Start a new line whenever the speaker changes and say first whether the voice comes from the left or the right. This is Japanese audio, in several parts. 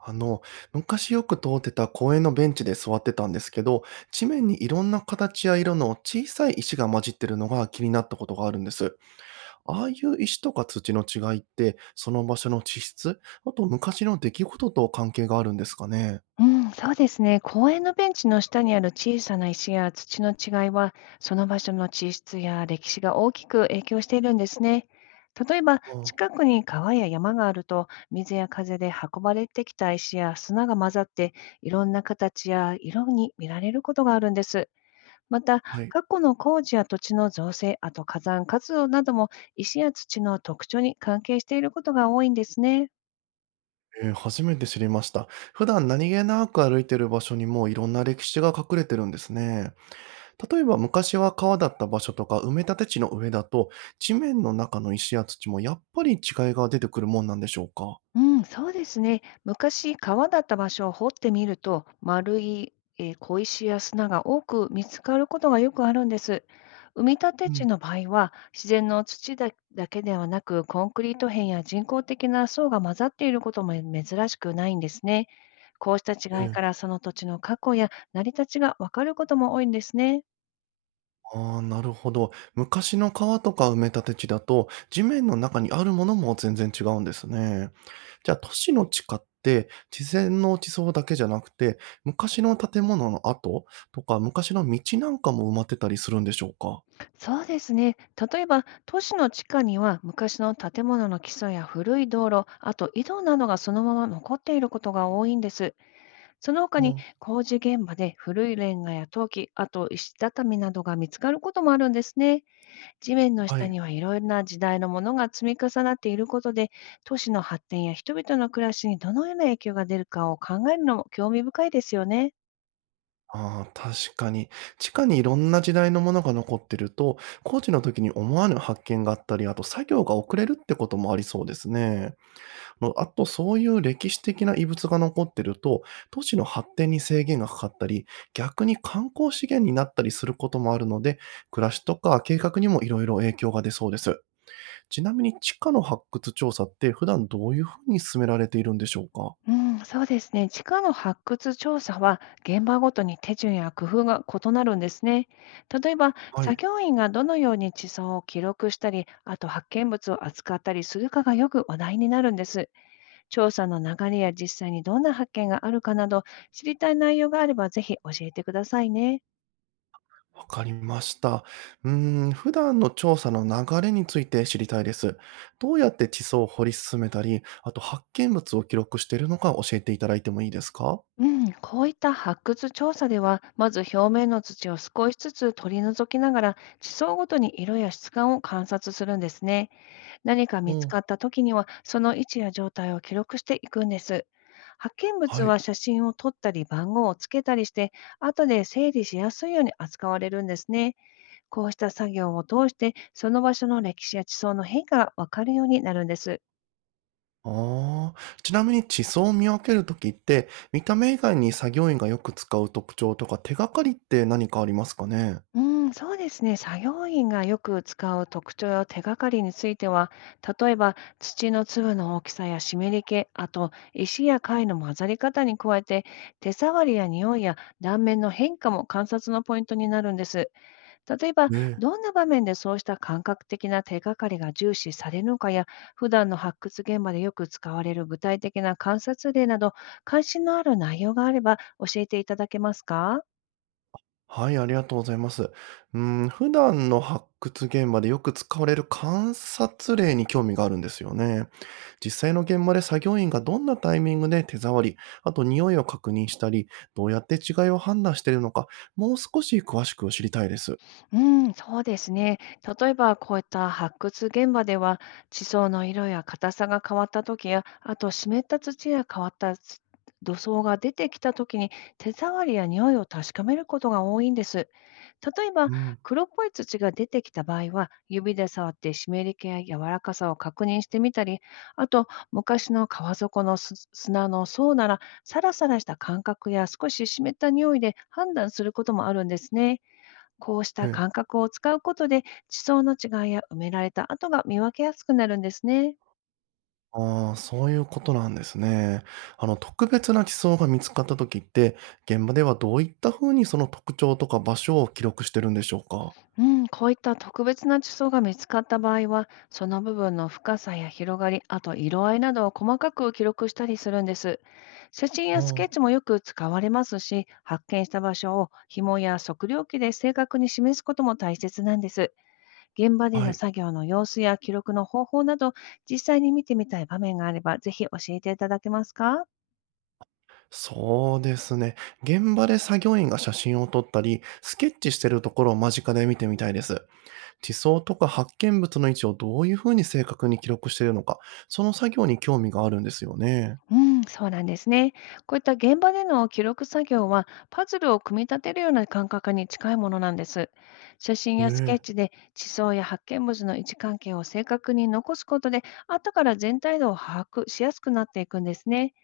right: あの、昔よく通ってた公園のベンチで座ってたんですけど、地面にいろんな形や色の小さい石が混じってるのが気になったことがあるんです。ああいう石とか土の違いって、その場所の地質、あと昔の出来事と関係があるんですかね。
left: うん、そうですね。公園のベンチの下にある小さな石や土の違いは、その場所の地質や歴史が大きく影響しているんですね。例えば、
right: あ、
left: 近くに川や山があると、水や風で運ばれてきた石や砂が混ざって、いろんな形や色に見られることがあるんです。また、
right: はい。
left: 過去の工事や土地の造成、あと火山活動なども、石や土の特徴に関係していることが多いんですね。
right: 初めて知りました。普段何気なく歩いてる場所にもいろんな歴史が隠れてるんですね。例えば昔は川だった場所とか埋め立て地の上だと、地面の中の石や土もやっぱり違いが出てくるもんなんでしょうか？
left: うん、そうですね。昔、川だった場所を掘ってみると、丸い、小石や砂が多く見つかることがよくあるんです。埋め立て
right: う
left: 地
right: ん、
left: の場合は、自然の土だけではなく、コンクリート片や人工的な層が混ざっていることも珍しくないんですね。こうした違いか
right: え
left: ら、
right: え。
left: その土地の過去や成り立ちがわかることも多いんですね。
right: ああ、なるほど。昔の川とか埋め立て地だと、地面の中にあるものも全然違うんですね。じゃあ都市の地下って、自然の地層だけじゃなくて、昔の建物の跡とか、昔の道なんかも埋まってたりするんでしょうか？
left: そうですね。例えば、都市の地下には昔の建物の基礎や古い道路、あと井戸などがそのまま残っていることが多いんです。その他
right: う
left: に
right: ん、
left: 工事現場で古いレンガや陶器、あと石畳などが見つかることもあるんですね。地面の
right: は
left: 下
right: い。
left: にはいろいろな時代のものが積み重なっていることで、都市の発展や人々の暮らしにどのような影響が出るかを考えるのも興味深いですよね。
right: ああ、確かに。地下にいろんな時代のものが残ってると、工事の時に思わぬ発見があったり、あと作業が遅れるってこともありそうですね。のあと、そういう歴史的な遺物が残ってると、都市の発展に制限がかかったり、逆に観光資源になったりすることもあるので、暮らしとか計画にもいろいろ影響が出そうです。ちなみに地下の発掘調査って普段どういうふうに進められているんでしょうか？
left: うん、そうですね。地下の発掘調査は現場ごとに手順や工夫が異なるんですね。例えば、
right: は
left: 作
right: い、
left: 業員がどのように地層を記録したり、あと発見物を扱ったりするかがよく話題になるんです。調査の流れや実際にどんな発見があるかなど、知りたい内容があればぜひ教えてくださいね。
right: わかりました。うー普段の調査の流れについて知りたいです。どうやって地層を掘り進めたり、あと発見物を記録しているのか教えていただいてもいいですか？
left: うん、こういった発掘調査では、まず表面の土を少しずつ取り除きながら、地層ごとに色や質感を観察するんですね。何か
right: う
left: 見つ
right: ん、
left: かった時には、その位置や状態を記録していくんです。発見物
right: はい。
left: は写真を撮ったり番号をつけたりして、後で整理しやすいように扱われるんですね。こうした作業を通して、その場所の歴史や地層の変化がわかるようになるんです。
right: ああ、ちなみに地層を見分けるときって、見た目以外に作業員がよく使う特徴とか手がかりって何かありますかね？
left: うん、そうですね。作業員がよく使う特徴や手がかりについては、例えば土の粒の大きさや湿り気、あと石や貝の混ざり方に加えて、手触りや匂いや断面の変化も観察のポイントになるんです。例えば、
right: ねえ、
left: どんな場面でそうした感覚的な手がかりが重視されるのかや、普段の発掘現場でよく使われる具体的な観察例など、関心のある内容があれば教えていただけますか？
right: はい、ありがとうございます。うん、普段の発掘現場でよく使われる観察例に興味があるんですよね。実際の現場で作業員がどんなタイミングで手触り、あと匂いを確認したり、どうやって違いを判断しているのか、もう少し詳しく知りたいです。
left: うん、そうですね。例えばこういった発掘現場では、地層の色や硬さが変わった時や、あと湿った土や変わった土層が出てきた時に、手触りや匂いを確かめることが多いんです。例えば、
right: うん。
left: 黒っぽい土が出てきた場合は指で触って湿り気や柔らかさを確認してみたり、あと昔の川底の砂の層ならサラサラした感覚や少し湿った匂いで判断することもあるんですね。こうし
right: え
left: た
right: え。
left: 感覚を使うことで、地層の違いや埋められた跡が見分けやすくなるんですね。
right: ああ、そういうことなんですね。特別な地層が見つかった時って、現場ではどういったふうにその特徴とか場所を記録してるんでしょうか？
left: うん、こういった特別な地層が見つかった場合は、その部分の深さや広がり、あと色合いなどを細かく記録したりするんです。写真
right: あ
left: やスケッ
right: あ、
left: チもよく使われますし、発見した場所を紐や測量器で正確に示すことも大切なんです。現場で
right: は
left: の
right: い。
left: 作業の様子や記録の方法など、実際に見てみたい場面があれば、ぜひ教えていただけますか？
right: そうですね。現場で作業員が写真を撮ったり、スケッチしてるところを間近で見てみたいです。地層とか発見物の位置をどういうふうに正確に記録しているのか、その作業に興味があるんですよね。
left: うん、そうなんですね。こういった現場での記録作業は、パズルを組み立てるような感覚に近いものなんです。写真
right: え
left: やスケッ
right: え。
left: チで地層や発見物の位置関係を正確に残すことで、後から全体像を把握しやすくなっていくんですね。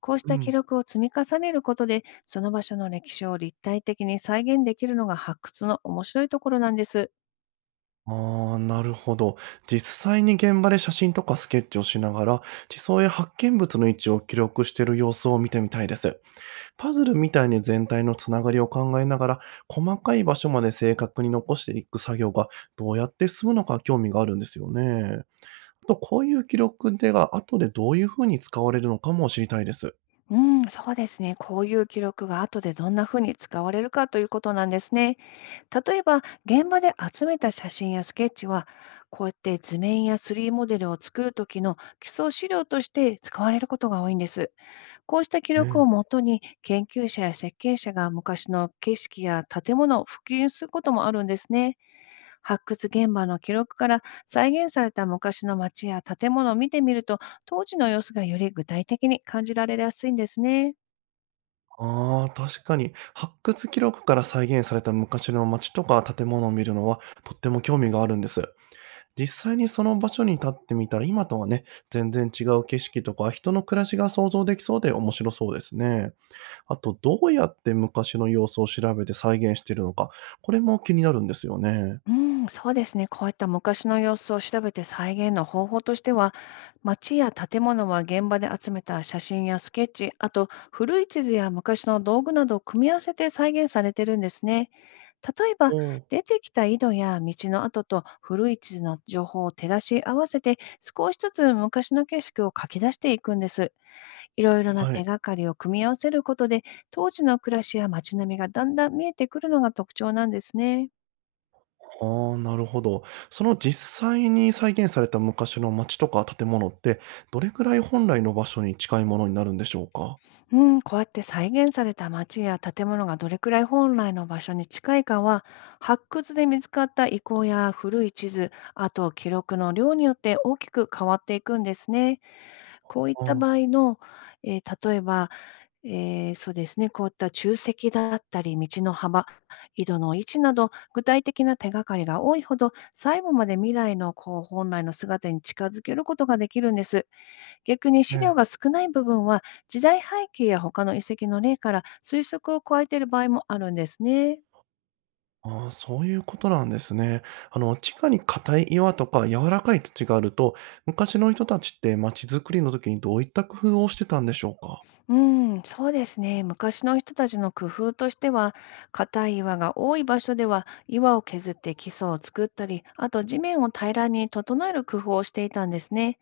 left: こうし
right: う
left: た記
right: ん。
left: 録を積み重ねることで、その場所の歴史を立体的に再現できるのが発掘の面白いところなんです。
right: ああ、なるほど。実際に現場で写真とかスケッチをしながら、地層や発見物の位置を記録している様子を見てみたいです。パズルみたいに全体のつながりを考えながら、細かい場所まで正確に残していく作業がどうやって進むのか興味があるんですよね。あと、こういう記録でが後でどういうふうに使われるのかも知りたいです。
left: うん、そうですね。こういう記録が後でどんな風に使われるかということなんですね。例えば、現場で集めた写真やスケッチは、こうやって図面や 3D モデルを作る時の基礎資料として使われることが多いんです。こうした記
right: え
left: 録を
right: え。
left: もとに、研究者や設計者が昔の景色や建物を普及することもあるんですね。発掘現場の記録から再現された昔の街や建物を見てみると、当時の様子がより具体的に感じられやすいんですね。
right: ああ、確かに。発掘記録から再現された昔の街とか建物を見るのはとっても興味があるんです。実際にその場所に立ってみたら今とはね、全然違う景色とか人の暮らしが想像できそうで面白そうですね。あと、どうやって昔の様子を調べて再現しているのか、これも気になるんですよね。
left: うん、そうですね。こういった昔の様子を調べて再現の方法としては、街や建物は現場で集めた写真やスケッチ、あと古い地図や昔の道具などを組み合わせて再現されてるんですね。例えば、
right: おー、
left: 出てきた井戸や道の跡と古い地図の情報を照らし合わせて、少しずつ昔の景色を書き出していくんです。いろいろな
right: は
left: 手
right: い。
left: がかりを組み合わせることで、当時の暮らしや街並みがだんだん見えてくるのが特徴なんですね。
right: ああ、なるほど。その実際に再現された昔の街とか建物って、どれくらい本来の場所に近いものになるんでしょうか？
left: うん、こうやって再現された街や建物がどれくらい本来の場所に近いかは、発掘で見つかった遺構や古い地図、あと記録の量によって大きく変わっていくんですね。こういっ
right: あ
left: た場
right: あ。
left: 合の、例えば、そうですね、こういった柱石だったり、道の幅、井戸の位置など、具体的な手がかりが多いほど、最後まで未来のこう本来の姿に近づけることができるんです。逆に
right: え
left: 資料
right: え。
left: が少ない部分は、時代背景や他の遺跡の例から推測を加えている場合もあるんですね。
right: ああ、そういうことなんですね。地下に硬い岩とか柔らかい土があると、昔の人たちって街づくりの時にどういった工夫をしてたんでしょうか？
left: うん、そうですね。昔の人たちの工夫としては、硬い岩が多い場所では岩を削って基礎を作ったり、あと地面を平らに整える工夫をしていたんですね。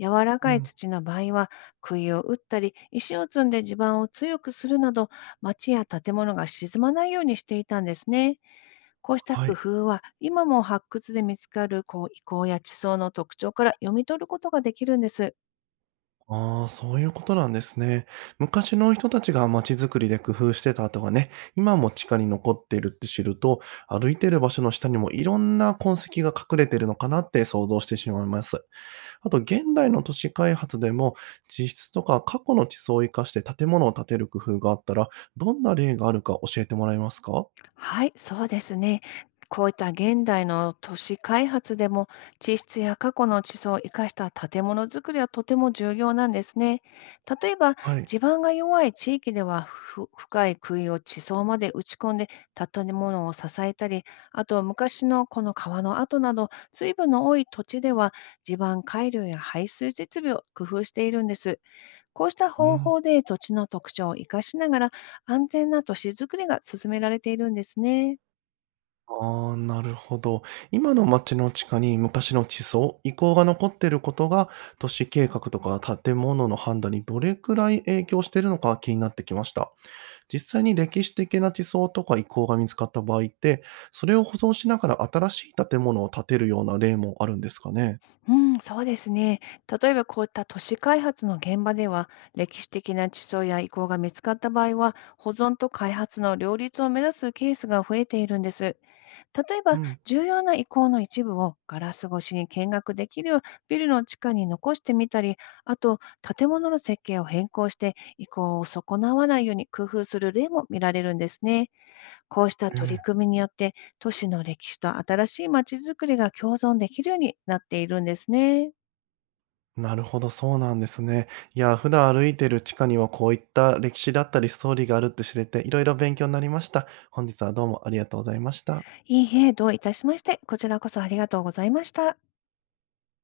left: 柔ら
right: う
left: かい
right: ん。
left: 土の場合は、杭を打ったり、石を積んで地盤を強くするなど、町や建物が沈まないようにしていたんですね。こうした
right: は
left: 工
right: い。
left: 夫は、今も発掘で見つかるこう遺構や地層の特徴から読み取ることができるんです。
right: ああ、そういうことなんですね。昔の人たちが街づくりで工夫してた跡がね、今も地下に残っているって知ると、歩いてる場所の下にもいろんな痕跡が隠れてるのかなって想像してしまいます。あと現代の都市開発でも、地質とか過去の地層を生かして建物を建てる工夫があったら、どんな例があるか教えてもらえますか？
left: はい、そうですね。こういった現代の都市開発でも、地質や過去の地層を生かした建物づくりはとても重要なんですね。例えば、
right: はい。
left: 地盤が弱い地域では、深い杭を地層まで打ち込んで建物を支えたり、あと昔のこの川の跡など、水分の多い土地では、地盤改良や排水設備を工夫しているんです。こうした
right: う
left: 方
right: ん。
left: 法で土地の特徴を生かしながら、安全な都市づくりが進められているんですね。
right: ああ、なるほど。今の街の地下に昔の地層、遺構が残っていることが、都市計画とか建物の判断にどれくらい影響しているのか気になってきました。実際に歴史的な地層とか遺構が見つかった場合って、それを保存しながら新しい建物を建てるような例もあるんですかね。
left: うん、そうですね。例えばこういった都市開発の現場では、歴史的な地層や遺構が見つかった場合は、保存と開発の両立を目指すケースが増えているんです。例え
right: う
left: ば、
right: ん。
left: 重要な遺構の一部をガラス越しに見学できるようビルの地下に残してみたり、あと建物の設計を変更して遺構を損なわないように工夫する例も見られるんですね。こうした取り
right: ええ。
left: 組みによって、都市の歴史と新しい街づくりが共存できるようになっているんですね。
right: なるほど、そうなんですね。いや、普段歩いてる地下にはこういった歴史だったりストーリーがあるって知れて、いろいろ勉強になりました。本日はどうもありがとうございました。
left: いいえ、どういたしまして、こちらこそありがとうございました。